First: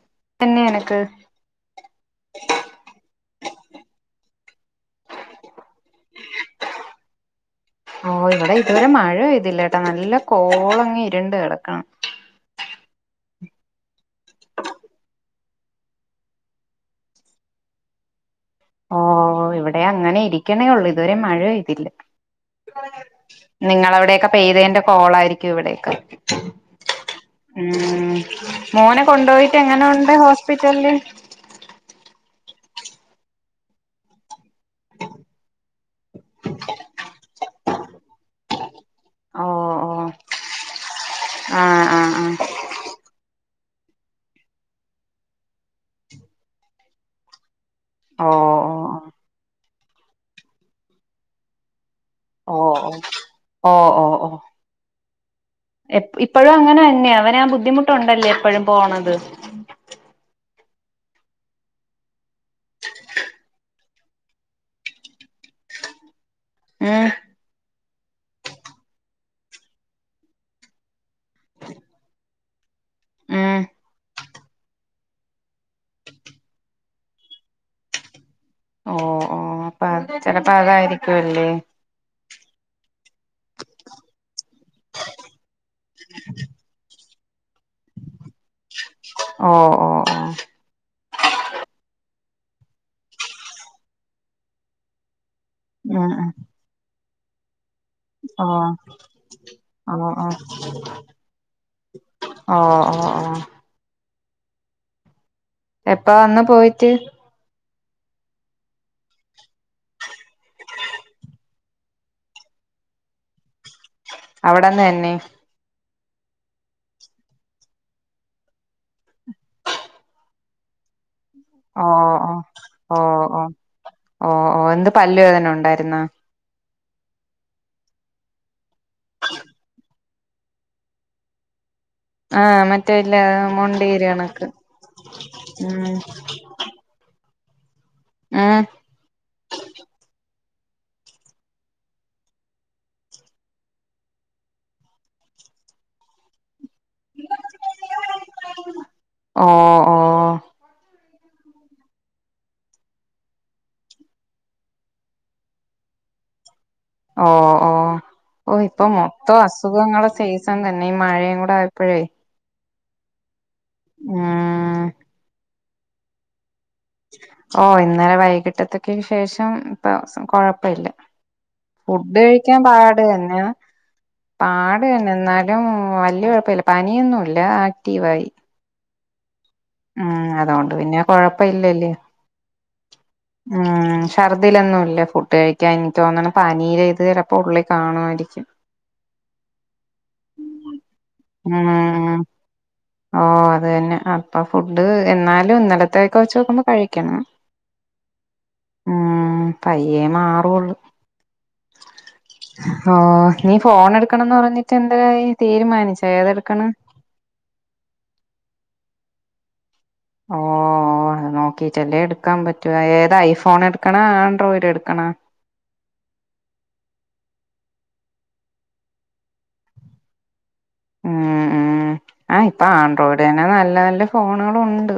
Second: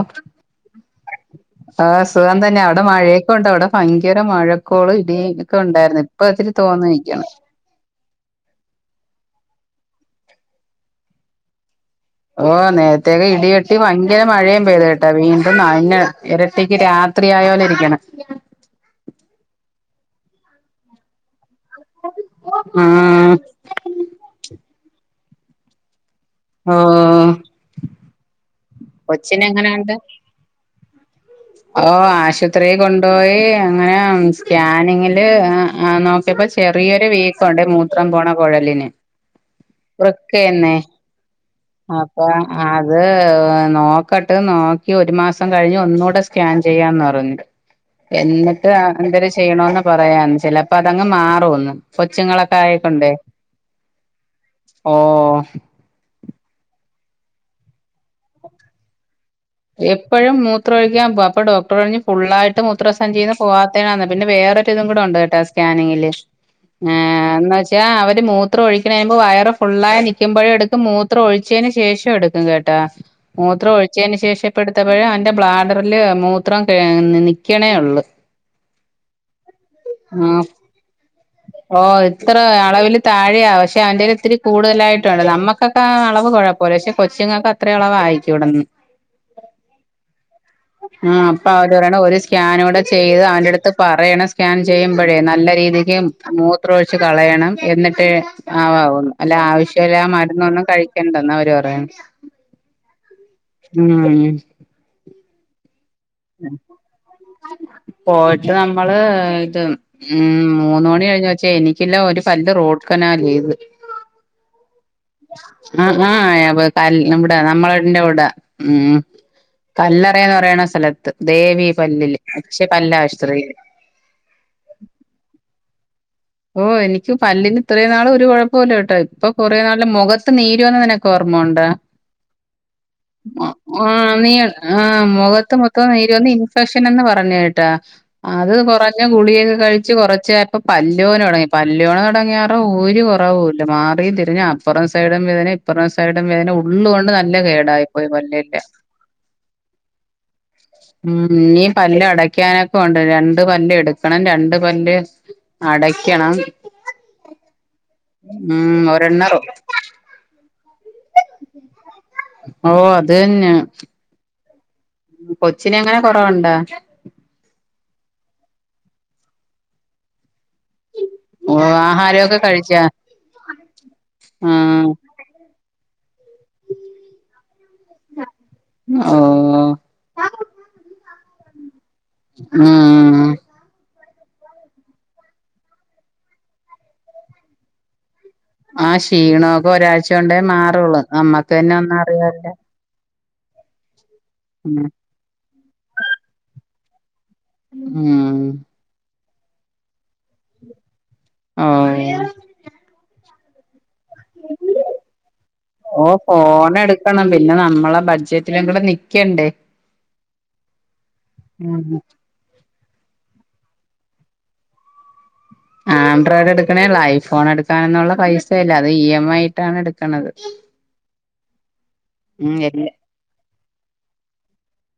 അപ്പ തന്നെയ എനക്ക് ആ സുഖം തന്നെയ അവിടെ മഴയൊക്കെ ഉണ്ട് അവിടെ ഭയങ്കര മഴക്കോള ഇടൊക്കെ ഉണ്ടായിരുന്നില്ല ഇപ്പൊ ഇത്തിരി തോന്നു നിക്കാണ് ഓ ഇവിടെ ഇതുവരെ മഴ പെയ്തില്ല ട്ടാ നല്ല കോളങ്ങ് ഇരുണ്ട് കിടക്കണം ഓ നേരത്തേക്ക ഇടികെട്ടി ഭയങ്കര മഴയും പെയ്തു കേട്ടാ വീണ്ടും ന ഇരട്ടിക്ക് രാത് ത്രരിയായോലെ ഇരിക്കണം ഓ ഇവിടെ അങ്ങനെ ഇരിക്കണേള്ളൂ ഇതുവരെ മഴ പെയ്തില്ല ഉം നിങ്ങളവിടെയൊക്കെ പെയ്തതിന്റെ കോള ആയിരിക്കും ഇവിടേക്ക് ഓഹ് ഉം മോനെ കൊച്ചിന് കൊണ്ടുപോയിട്ട് എങ്ങനെ ഉണ്ട് ഹോസ്പിറ്റലിൽ ഓ ആശുപത്രിയിൽ കൊണ്ടുപോയി അങ്ങനെ സ്കാനിങ്ങില് ആഹ നോക്കിയപ്പോ ചെറിയൊരു വീക്കുണ്ട് മൂത്രം പോണ കുഴലിന് ഓ ഓ വൃക്കന്നെ ആഹ് ആഹ് അപ്പ ആഹ് അത് നോക്കട്ട് നോക്കി ഒരു മാസം കഴിഞ്ഞ് ഒന്നുകൂടെ സ്കാൻ ചെയ്യാന്ന് പറഞ്ഞു ഓ എന്നിട്ട എന്തൊ ചെയ്യണന്ന് പറയാന്ന് ചിലപ്പോ അതങ്ങ് മാറുംന്ന് ഓ കൊച്ചുങ്ങളൊക്കെ ഓ ആയിക്കൊണ്ടേ ഓ ഓ ഓ ഓ ഇപ്പോഴും അങ്ങനെ തന്നെ അവന ആ ബുദ്ധിമുട്ടുണ്ടല്ലേ എപ്പോഴും പോണത് എപ്പോഴും മൂത്ര ഒഴിക്കാൻ പോ അപ്പൊ ഡോക്ടർ പറഞ് ഫുള്ളൾയിട്ട് മൂത്രസഞ്ചിന്ന് പോവാ പിന്നെ വേറൊരു ഇതും കൂടെ ഉണ്ട് കേട്ട സ്കാനിങ്ങില് ഏ ഉം എന്ന് വെച്ചാ അവര് മൂത്രം ഒഴിക്കണുമ്പോ വയറ് ഫുള്ളായി നിക്കുമ്പോഴ എടു മൂത്രം ഒഴിച്ചതിന് ശേഷം എടുക്കും കേട്ടാ ഉം മൂത്രം ഒഴിച്ചതിനന് ശേഷം എപ്പെടുത്തപ്പോഴും അവന്റെ ബ്ലാഡറില് മൂത്രം ഏ നിൽക്കണേള്ളു. ഓ ഓ അപ്പ ആഹ് ചിലപ്പോ അതായിരിക്കുവല്ലേ ഓ ഇത്ര അളവിൽ താഴെയാണ് പക്ഷെ അവന്റെേൽ ഇത്തിരി കൂടുതലായിട്ടുണ്ട് നമ്മുക്കൊക്കെ ആ അളവ് കുഴപ്പം പോലശെ കൊച്ചുങ്ങൾക്ക് അത്രയളവായിരിക്കുടന്ന് ഓഹ് ഓഹ് [inaudible] ആഹ് അപ്പൊ അവര് പറയണം ഒരു സ്കാൻ കൂടെ ചെയ്ത് അവന്റെ അടുത്ത് പറയണം സ്കാൻ ചെയ്യുമ്പോഴേ നല്ല രീതിക്ക് ഉം ഉം മൂത്ര ഒഴിച്ച് കളയണം എന്നിട്ട് ട്ട് ആഹ് ആവാവുന്നു അല്ല ആവശ്യമില്ല ആഹ് മരുന്നൊന്നും കഴിക്കണ്ടന്ന് അവര് പറയാണ് ഓ ഓ ഓ ഉം എപ്പ വന്ന് പോയിട്ട് പോയിട്ട് നമ്മള് ഇത് ഉം മൂന്ന് മണി കഴിഞ്ഞ ച്ചേ എനിക്കില്ല ഒരു പല്ല് റൂഡ് കനാൽ ചെയ്ത്. അവിടന്ന് തന്നെ ആഹ് ആഹ് ക ഇവിടെ നമ്മളന്റെ ഇവിടെ ഉം കല്ലറ എന്ന് പറയണ സ്ഥലത്ത് ദേവി പല്ലില് യക്ഷി പല്ല അശ്രീയ ഓ ഓ എന്ത് പല്ലുവേദന ഉണ്ടായിരുന്ന? ഓ എനിക്ക് പല്ലിന് ഇത്രയും നാള് ഒരു കുഴപ്പംമില്ല കേട്ടോ ഇപ്പൊ കൊറേ നാള് മുഖ ത്ത് നീരുവന്നതിനൊക്ക ഓർമ്മുണ്ടോ ആഹ് മറ്റേ ഇല്ല മൊണ്ടേര് ആഹ് നീ കണക്ക് ആഹ് മുഖത്ത് ഉം മൊത്തം നീര് വന്ന് ഇൻഫെക്ഷൻ എന്ന് പറഞ്ഞ കേട്ടാ അത് ഉം കുറഞ്ഞ ഗുളിയൊക്കെ കഴിച്ച് കൊറച്ച് ഞ ഇപ്പ പല്ല് ല്ലു വേതന തുടങ്ങി പല്ലയോണ തുടങ്ങിയാറോ ഒരു കുറവൂല്ല മാറിയും തിരിഞ്ഞും അപ്പറും സൈഡും വേദനയാ അപ്പറ സൈഡും വേദന ഉള്ളുകൊണ്ട് നല്ല കേടായി പോയി പല്ലിന്റെ ഓഹ് ഓഹ് ഉ ഈ പല്ല് അടക്കാനൊക്കെ ഉണ്ട് രണ്ട് പല്ല് എടുക്കണം രണ്ട് പല്ല് അടക്കണം ഓ ഓ ഓ ഇപ്പൊ ഒരെണ്ണം മൊത്തം അസുഖങ്ങള സീസൺ തന്നെ ഈ മഴയും കൂടെ ആയപ്പോഴേ. ഓ അത് തന്നെ ഞാഹ് കൊച്ചിന അങ്ങനെ കൊറവുണ്ടാ? ഓ ഇന്നലെ വൈകിട്ടത്തേക്ക് ശേഷം ഇപ്പം കെ ഴപ്പില്ല ഓ ഫുഡ് ആഹാരമൊക്കെ കഴിക്കാൻ കഴിച്ചാ പാട് തന്നെയ പാട് ഉം തന്നെ എന്നാലും വലിയ കുഴപ്പമില്ല പനിയൊന്നുംല്ല ആക്റ്റീവായി. ഓഹ് ഉം അതുകൊണ്ട് പിന്നെ കൊഴപ്പ ഇല്ലല്ലേ ഉം ഉം ഛർദ്ദിലൊന്നുംല്ല ഫുഡ് കഴിക്കാൻ എനിക്കോന്നണ് പനീര് ഇത് ചെലപ്പോ ഉള്ളിൽ കാണുമായിരിക്കും. ആഹ് ക്ഷീണമൊക്കെ ഒരാഴ്ച കൊണ്ടേ മാറുള്ളു നമ്മക്ക് ഉം തന്നെ വന്ന അറിയാല്ലോ ഓ അത് തന്നെ അപ്പൊ ഉം ഫുഡ് എന്നാലും ഇന്നലത്തേക്കെ വെച്ച് നോക്കുമ്പോ കഴിക്കണം. ഉം ഉം പയ്യേ മാറുള്ളു ഓ ഓ നീ ഫോൺ എടു ക്കണംന്ന് പറഞ്ഞിട്ട് എന്തരായി തീരുമാനിച്ചോ ഏതെടുക്കണ് ക്കണം പിന്നെ നമ്മളെ ബഡ്ജറ്റിലും കൂടെ നിക്കണ്ടേ ഓഹ് അത് ഉം നോക്കിട്ടല്ലേ എടുക്കാൻ പറ്റ് ഏതാ ഐഫോൺ എടുക്കണ ആൻഡ്രോയിഡ് എടുക്കണ ആൻഡ്രോയിഡ് എടുക്കണേള്ളോ ഐഫോൺ എടുക്കാനന്നുള്ള പൈസ ഇല്ല അത് ഇ എം ഐ ഇട്ടാണ് എടുക്കണത് ഉ ഉം ആഹ് ഉം ഇപ്പൊ എല്ല ആൻഡ്രോയിഡ് തന്നെ നല്ല നല്ല ഫോണുകളും ഉണ്ട്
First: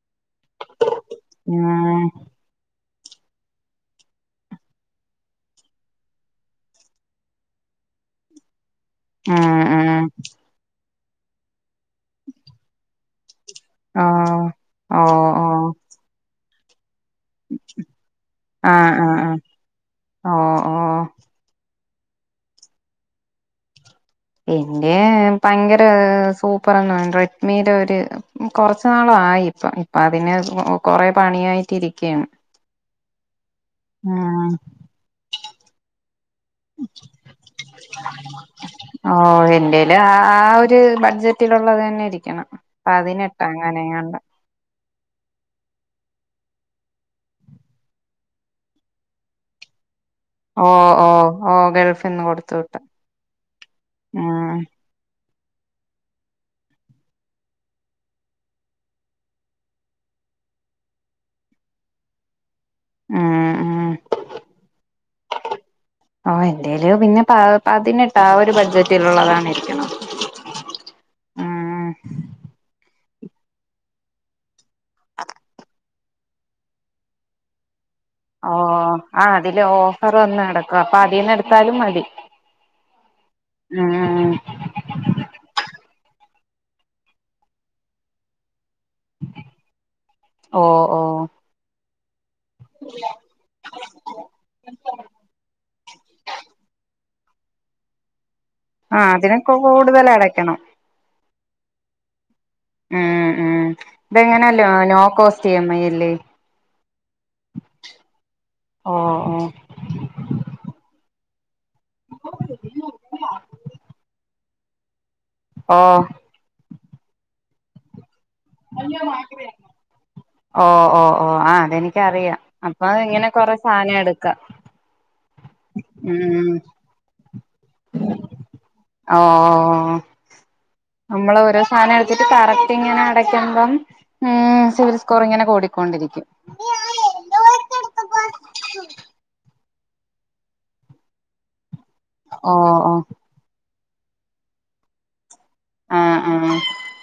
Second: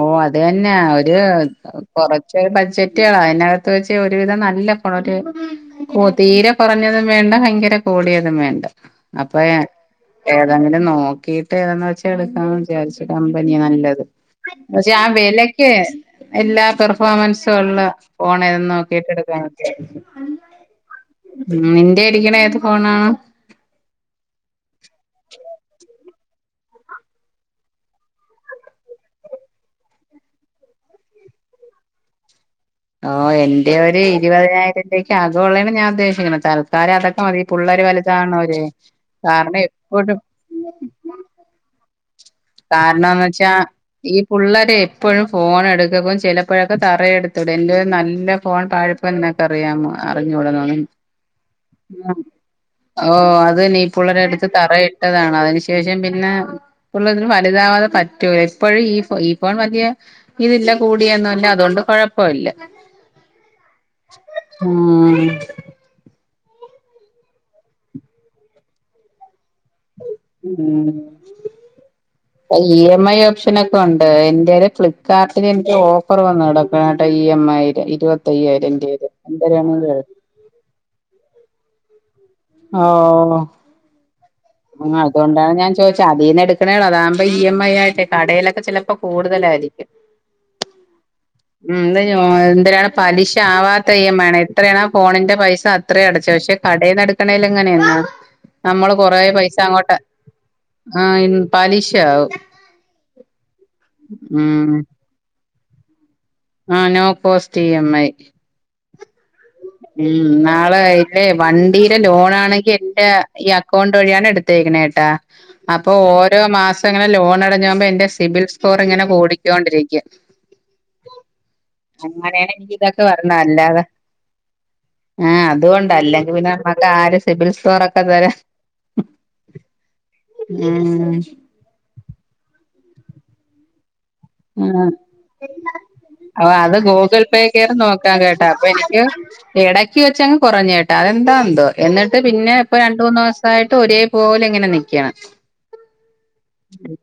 ഓ അത് തന്നെയ ഒരു കൊറ ഉം ച്ച് ബഡ്ജറ്റുകളാ അതിനകത്ത് വെച്ച ഒരുവിധം നല്ല പോണ ഒരു ഓ തീരെ കുറഞ്ഞതും വേണ്ട ഭയങ്കര കൂടിയതും വേണ്ട അപ്പൊ ഉം ഞാൻ ഉം ഏതെങ്കിലും നോക്കീട്ട് ഏതന്ന് വെച്ചാ എടുക്കാ വിചാരിച്ച കമ്പനിയ നല്ലത് ഓഹ് പക്ഷെ ആ ഓഹ് ഓഹ് വിലക്ക് എല്ലാത്തർ പർഫോമൻസൊള്ള ഫോൺ ഏതെന്ന് ആഹ് നോക്കീട്ട് ആഹ് ആഹ് എടുക്കാൻ നിക്കായിരുന്നു. ഓഹ് ഓഹ് ഉം നിന്റെ രിക്കണേ ഏത് ഫോണാണ് എന്റെ ഭയങ്കര സൂപ്പർന്ന് റെഡ്മിടെ ഒര് കൊർച്ച് നാള് ആയി ഇപ്പ ഇപ്പ അതിന് കൊറെ പണിയായിട്ടരിക്കയാണ് ഓ എന്റെ ഒരു ഇരുപതിനായിരതെക്ക് അകം ഉള്ളാണ് ഞാൻ ഉദ്ദേശിക്കണ തല ൽകാലം അതൊക്കെ മതി ഈ പിള്ളേർ വലുതാവ്ണ വരെ ഓഹ് കാരണം എന്റെല് ആ എപ്പോഴും ആ ഒരു ബഡ്ജറ്റിലുള്ളത് തന്നെ ഇരിക്കണം പതിനെട്ടാ അങ്ങനങ്ങാണ്ട് പുള്ളരെ എപ്പോഴും ഫോൺ എടുക്ക പും ചിലപ്പോഴൊക്കെ തറയെടുത്തുടും എല്ല നല്ല ഫോൺ താ അപ്പൊ എന്നൊക്കെ അറിയമോ അറിഞ്ഞുടാ ഓ ഓ ഓ ഗൾഫ് നിന്ന് കൊടുത്ത് വിട്ട് ഓ അത് നീ പുള്ളരെ അടുത്ത് തറയിട്ടതാണ് അതിന് ശേഷം പിന്നെ പുള്ള വലുതാവാതെ പറ്റൂല എപ്പോഴും ഈ ഈ ഫോൺ വലിയ ഇതില്ല കൂടിയന്നുംല്ല അതുകൊണ്ട് കൊഴപ്പല്ല ഉം ഉം ആഹ് ഓ എന്തേലും പിന്നെ പ പതിനെട്ട് ആ ഒരു ബഡ്ജറ്റിൽള്ളതാണ് ഇരിക്കണ ഉം ഇ എം ഐ ഓപ്ഷന ഒക്കെ ഉണ്ട് എന്റെര് ഫ്ലിപ്കാർട്ടിന് എനിക്ക് ഓഫർ വന്നുടോ ട്ട ഈ എം ഐയില് ഇരുപ ഓ ആ അതില് ഓഫർ വന്ന് കെടക്ക അപ്പൊ അതിൽന്ന് എടുത്താലും മതി ഓഹ് ആഹ് ആഹ് അുകൊണ്ടാണ് ഞാൻ ചോദിചെ അതിന്ന് എടുക്കണേണോ അതാകുമ്പോ ഇ എം ഐ ആയിട്ടെ കടയിലൊക്കെ ചിലപ്പോ കൂടുതലായിരിക്കും ഓഹ് ഓഹ് ഉം എന് എന്തിനാണ് പലിശ ആവാത്ത ഇ എം ഐ വേണം എത്രയാണ് ആ ഫോണിന്റെ പൈസ അത്ര അടച്ച പക്ഷെ കടയിലടക്കണേല എങ്ങനെയാ നമ്മള് ആ കൊറേ അതിനൊക്കെ പൈസ അങ്ങോട്ട് കൂടുതൽ അടക്കണം ആഹ് ഇന്ന് പലിഷാവും ഉം ഉം ഇതെങ്ങനെയല്ലോ ഉം no cost E M I ല്ല് ആ no cost E M I ഓഹ് ഓഹ് ഉം നാളെ ഇല്ലെ വണ്ടീയിലെ ലോണാ ആണെങ്കി എന്റെ ഈ ക്കൗണ്ട് വഴിയാണ് എടുത്തേക്കണേട്ടാ ഓ അപ്പൊ ഓരോ മാസംങ്ങനെ ലോൺ അടഞ്ഞകുമ്പോ എന്റെ സിബിൽ ഫോറിങ്ങനെ കൂടിക്കോണ്ടിരിക്കും ഓ ഓ ഓ ആ അതെനിക്കറിയാം അങ്ങനെയാണ് എനിക്ക് അപ്പൊ ഇതൊക്കെ ഇങ്ങനെ പറഞ്ഞ കൊറെ അല്ലാതെ സാധനം എടുക്കാം ആ അതുകൊണ്ട അല്ലെങ്കി ഉം പിന്നെ നമ്മുക്ക് ആര സിബിൽ സ്റ്റോറ ഒക്കെ തരാ ഓ ഉം സാനം എടുത്തിട്ട് കറക്റ്റ് ഇങ്ങനെ അടക്കുമ്പം ഉം സവിൽ സ്കോറി ഇങ്ങനെ കൂടിക്കൊണ്ടിരിക്കും ഓ അത് ഗൂഗിൾ പേ കയറി നോക്കാൻ കേട്ടാ അപ്പൊ എനിക്ക് ഇടക്ക് വെച്ചങ്‌ കുറഞ്ഞേട്ടാ അതെന്താ എന്തോ എന്നിട്ട് ഓ പിന്നെ ഇപ്പൊ ഓ രണ്ട മൂന്ന് ദിവസായിട്ട് ഒരേ പോല ഇങ്ങനെ നിക്കണ് ആഹ് ആഹ്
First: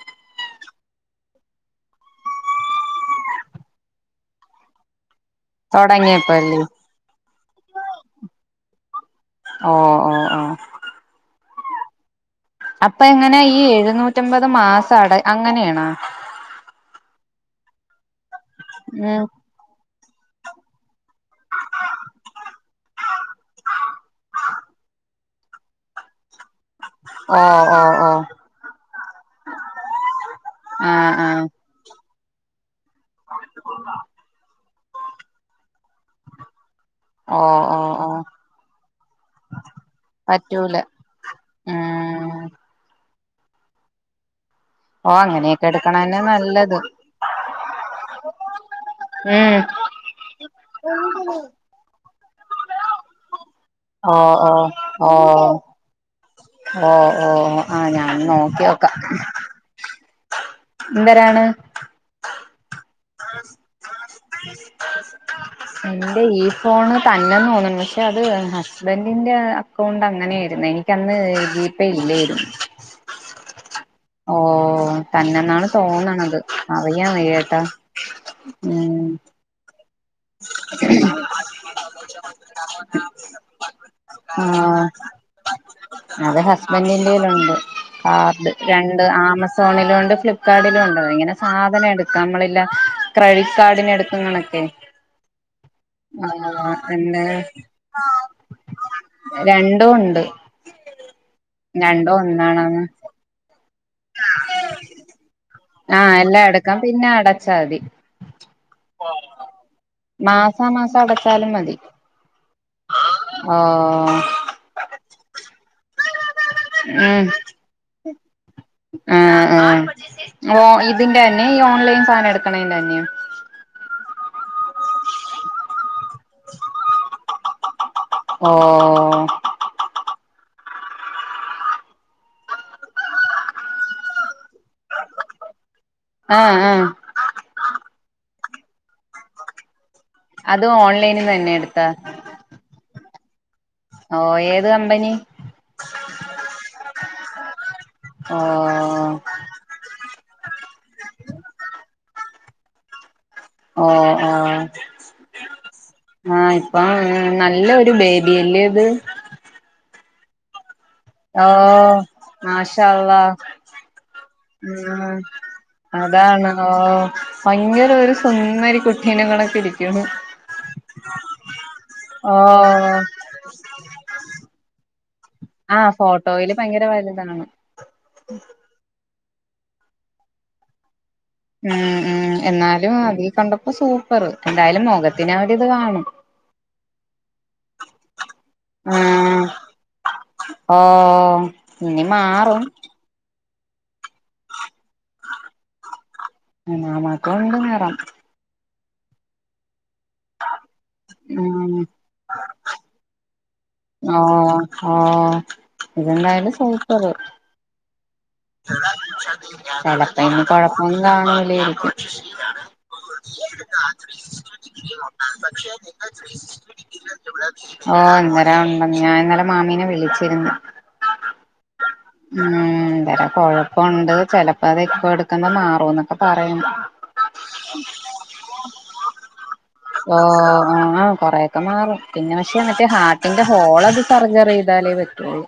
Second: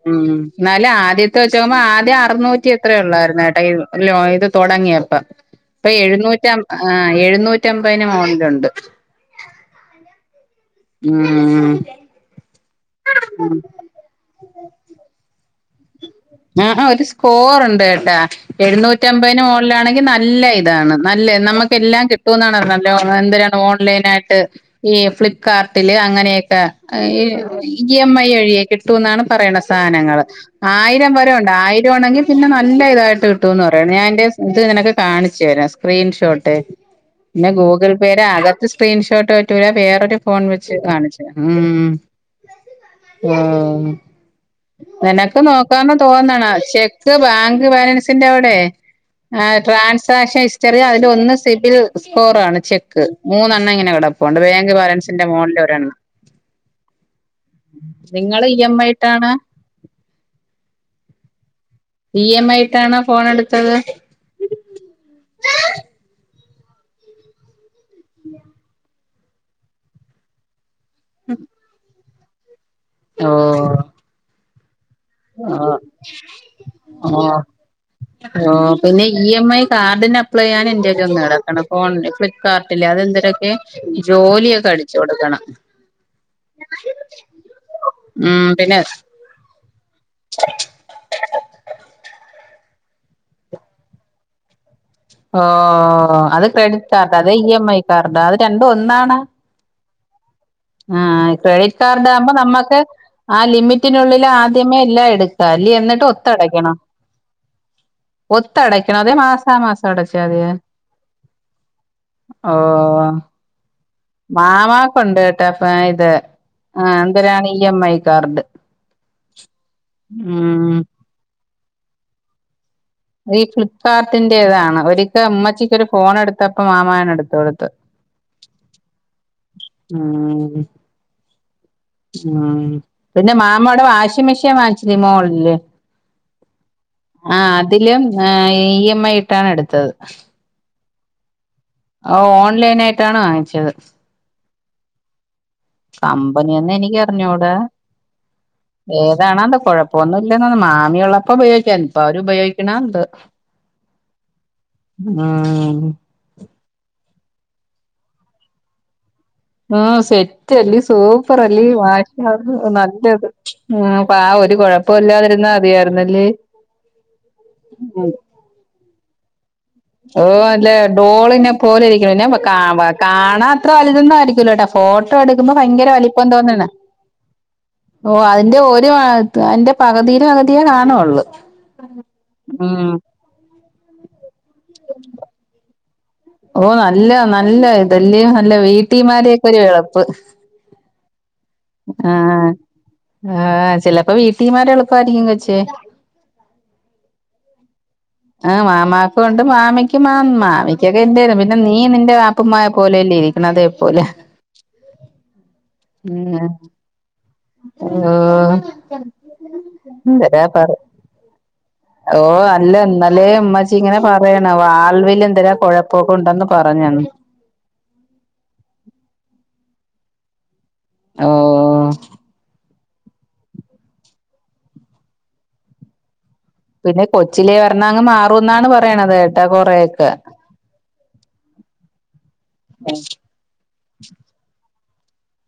ഉം എന്നാല ആദ്യത്തെ വെച്ചോക്കുമ്പോ ആഹ് ആദ്യം അറുന്നൂറ്റി എത്ര ഉള്ളായിരുന്നട്ടൊ ല ഇത് തുടങ്ങിയപ്പ ഇപ്പൊ എഴുന്നൂറ്റ തൊടങ്ങിയപ്പല്ലേ ആഹ് എഴുന്നൂറ്റ അമ്പതിന് മോക്കളിൽ ഉണ്ട് ഓ ഓ ഓ ഉം അപ്പൊ എങ്ങനെ ഈ എഴുന്നൂറ്റമ്പത് മാസം അട അങ്ങനെയാണാ ആഹ് ആഹ് സ്കോർണ്ട് കേട്ടാ ഉം എഴുന്നൂറ്റമ്പതിന് ണെങ്ക നല്ല ഇതാണ് നല്ല നമുക്ക് എല്ലാം കിട്ടൂന്നാണ് നല്ല എന്താണ് ഓൺലൈൻ ആയിട്ട് ഈ ഫ്ലിപ്പ്കാർട്ടില് അങ്ങനെയൊക്കെ ഓ ഓ ഇ ഓ എം ഐ വഴിയെ കിട്ടൂ എന്നാണ് പറയണ സാധനങ്ങൾ ആ ആയിരം ആ വരെ ഉണ്ട- ആയിരം ആണെങ്കിൽ പിന്നെ നല്ല ഇതായിട്ട് കിട്ടൂ എന്ന് പറയണ് ഞാൻ എന്റെ ഇത് നിനക്ക് കാണിച്ചു തരാം സ്ക്രീൻഷോട്ട് ഓ പിന്നെ ഓ ഗൂഗിൾ ഓ പേയുടെ അകത്ത് സ്ക്രീൻഷോട്ട് പറ്റൂലാ വേറൊരു ഫോൺ വെച്ച് പറ്റൂല കാണിച്ചു ഉം ഓ ഓ അങ്ങനെയക്കെടു- അങ്ങനെ തോന്നണ ചെക്ക് ബാങ്ക് ബാലൻസിന്റെ അവിടെ ഉം ആഹ് ട്രാൻസാക്ഷൻ ഹിസ്റ്ററി അതിന്റെ ഒന്ന് സിബിൽ സ്കോറ് ആണ് ചെക്ക് ക്ക് മൂന്നെണ്ണം ഇങ്ങനെ ഓ കിടപ്പുണ്ട് ഓ ബാങ്ക് ബാലൻസിന്റെ മോളിൽ ഒരെണ്ണം ഓ ഓ ഓ ആഹ് ഞാൻ നിങ്ങൾ ഇ നോക്കി എം ഐ നോക്കാം ഇട്ടാണ് എന്തിരാണ് ഇ എം ഐ ഇട്ടാണോ ഫോൺ എടുത്തത് എന്റെ ഈ ഫോണ് തന്നെന്ന് തോന്നണ് അത് ഹസ്ബൻഡിന്റെ അക്കൗണ്ട് അങ്ങനെയിരുന്നു എനിക്ക് അന്ന് ജിപേ ഇല്ലായിരുന്നു ഓ ഓ ഓ തന്നെന്നാണ് തോന്നണത് അറിയാൻ ഓ വയ്യട്ടോ ഉം കാർഡിന- അപ്ളേ ചെയ്യാൻ എന്റെല് വന്ന് കിടക്കണ് ഫോണിന്റെ ഫ്ലിപ്പ്കാർട്ടില് അത് എന്തിരെക്കെ ജോലിയൊക്കെ ആഹ് അടിച്ചു കൊടുക്കണം [inaudible] അത് ഹസ്ബൻന്റിന്റെ കൈയ്യിലുണ്ട് ഉം കാർഡ് പിന്നെ രണ്ട് ആമ- സോണിലുമുണ്ട് ഫ്ലിപ്കാർട്ടിലും ഉണ്ട് ഇങ്ങനെ സാധനം എടുക്കാ നമ്മളില്ല ക്രെഡിറ്റ് കാർഡിന് എടുക്കണ കണക്കെ ഓ അത് ആഹ് ക്രെഡിറ്റ് കാർഡ് എന്ത് അതെ ഇ എം ഐ കാർഡ് അത് രണ്ടും ഒന്നാണോ രണ്ടും ഉണ്ട് ആഹ് ക്രെഡിറ്റ് കാർഡ് രണ്ടും ആകുമ്പോ നമ്മുക്ക് ഒന്നാണന്ന് ആഹ് ലിമിറ്റിനുള്ളിൽ ആദ്യമേ എല്ലാം എടുക്കാ- ആഹ് എല്ലാം എടുക്കാം പിന്നെ അടച്ചാ മതി ഒത്ത് അടക്കണോ അതൊ മാസാ മാസം അടച്ചാമതിയോ മാസാ മാസം അടച്ചാലും ഓ ഓ ഓ ഓ മാമാക്ക് ഉണ്ട് കേട്ടോ ഇത് ആ ഉം എന്തരാണ് ഇ എം ഐ കാർഡ് അഹ് അഹ് ഓ ഉം ഇ- ഇതിന്റെ തന്നെ ഈ ഓൺലൈൻ സാധനം എടുക്കണതിന്റെ തന്നെ ഈ ഫ്ലിപ്പ്കാർട്ടിന്റേതാണ് ഒരിക്കൽ ഉമ്മച്ചിക്കൊരു ഒരു ഫോൺ എടുത്തപ്പ മാമായാണ് എടുത്ത് കൊടുത്തത്ത് [inaudible] ഓ ഓ ഓ ഉം ഉം പിന്നെ മാമോടെ വാഷിംഗ് മെഷീൻ വാങ്ങിച്ചില്ലെ മോളില് ആഹ് ആഹ് അഹ് അതിലും ഇ എം ഐ ഇട്ടാണ് എടുത്തത്. അത് ഓൺലൈനിൽ നിന്ന് തന്നെ എടുത്തെ? ഓ ഓൺലൈൻ ആയിട്ടാണ് വാങ്ങിച്ചത്. ഓഹ് ഏത് കമ്പനി? കമ്പനിയെന്നും എനക്കറിഞ്ഞൂടാ ഓ ഏതാണോ എന്തേ കൊഴപ്പ- പ്പൊമൊന്നുമില്ലാന്ന് തോന്നണ് മാമിയുള്ളപ്പോ ഉപയോഗിക്കാരുന്നു ഇപ്പൊ അവരു ഉപയോഗിക്കണോ എന്തോ? ഓഹാ ഓ.. ഉം ആഹ് ഇപ്പം നല്ലൊരു ബേബിയില്ലേ ഇത്- ആഹ് സെറ്റ് അല്ലേ സൂപ്- ഓ പ്പറല്ലേ വാ മാഷാ അള്ളാ നല്ലത് ഉം ആ ഒരു കുഴപ്പല്ലാതിരുന്നാതി ആയിരുന്നല്ലേ ഓഹ് ഭയങ്കര ഒരു സുന്ദരി കുട്ടീനെ കണക്ക് ഇരി- ഓഹ് അല്ലേ ഡോളിനെ പോലെ ഇരിക്കണന്നെ ഓ കാ കാണാൻ അത്ര വലുതൊന്ന ആയിരിക്കല ട്ടാ ഫോട്ടോ എടുക്കുമ്പോ ഭയങ്കര ആഹ് വലിപ്പം ഫോട്ടോയില് തോന്നാണ് ഭയങ്കര വലുതാണ് ഓ അതിന്റെ ഒരു അ അന്റെ പകുതിയില പകുതിയേ കാണുവൊള്ളു. ഉം ഉം എന്നാലും അതി കണ്ടപ്പോ സൂപ്പറ് എന്തായാലും മുഖത്തിന് അവടെ ഇത് കാണും. ഓ നല്ല നല്ല ഇതെല്യോ നല്ല വീട്ടിമാരൊക്കെ ഒരു റപ്പ്- ഓഹ് ഇനി മാറും. ആഹ് ചെലപ്പോ വീട്ടീമാരെ എളുപ്പയിരിക്കും കൊച്ചേ അനാമാ കൊണ്ടു കേറാം. ആഹ് മാമാക്ക് കൊണ്ട് മാമിക്ക് മാ മാ മിക്കെദിരും പിന്നെ ഉം നീ നിന്റെ അ ഉപ്പമായ പോലെയല്ലേ ഇരിക്കണത് ഓഹ് ഓഹ് ഇത് ന്തായാലും സൂപ്പറ്. ഓഹ് ചെലപ്പ ഇന്ന് കൊഴപ്പം കാണുലായിരിക്കും. ഓഹ് അല്ല എന്നാലേ ഉമ്മാച്ചി ഇങ്ങനെ പറയണ് വാൾവിൽ എന്തേരാ കുഴപ്പൊക്കെ ഉണ്ടന്ന് പറഞ്ഞന്ന്. ഓ ഇന്നേര ഉണ്ടന്ന് ഞാൻ ഇന്നലെ മാമീനെ വിളിച്ചിരിന്ന്. ഓ ഉംന്തരാ.. കൊഴപ്പൊണ്ട് ചെലപ്പോ അത് എക്കോ എടുക്കമ്പം മാറുന്നൊക്കെ പറയാന്ന് പിന്നെ കൊച്ചിലെ പറഞ്ഞ അങ്ങ് മാറുംന്നാണ് പറയണത് കേട്ടാ കൊറെയൊക്കെ ഓ ആ കൊറെ ഒക്കെ മാറും പിന്നെ പക്ഷേ മറ്റേ ഹാർട്ടിന്റെ ഹോൾ അത് സർജറി ചെയ്താലേ പറ്റുള്ളൂ.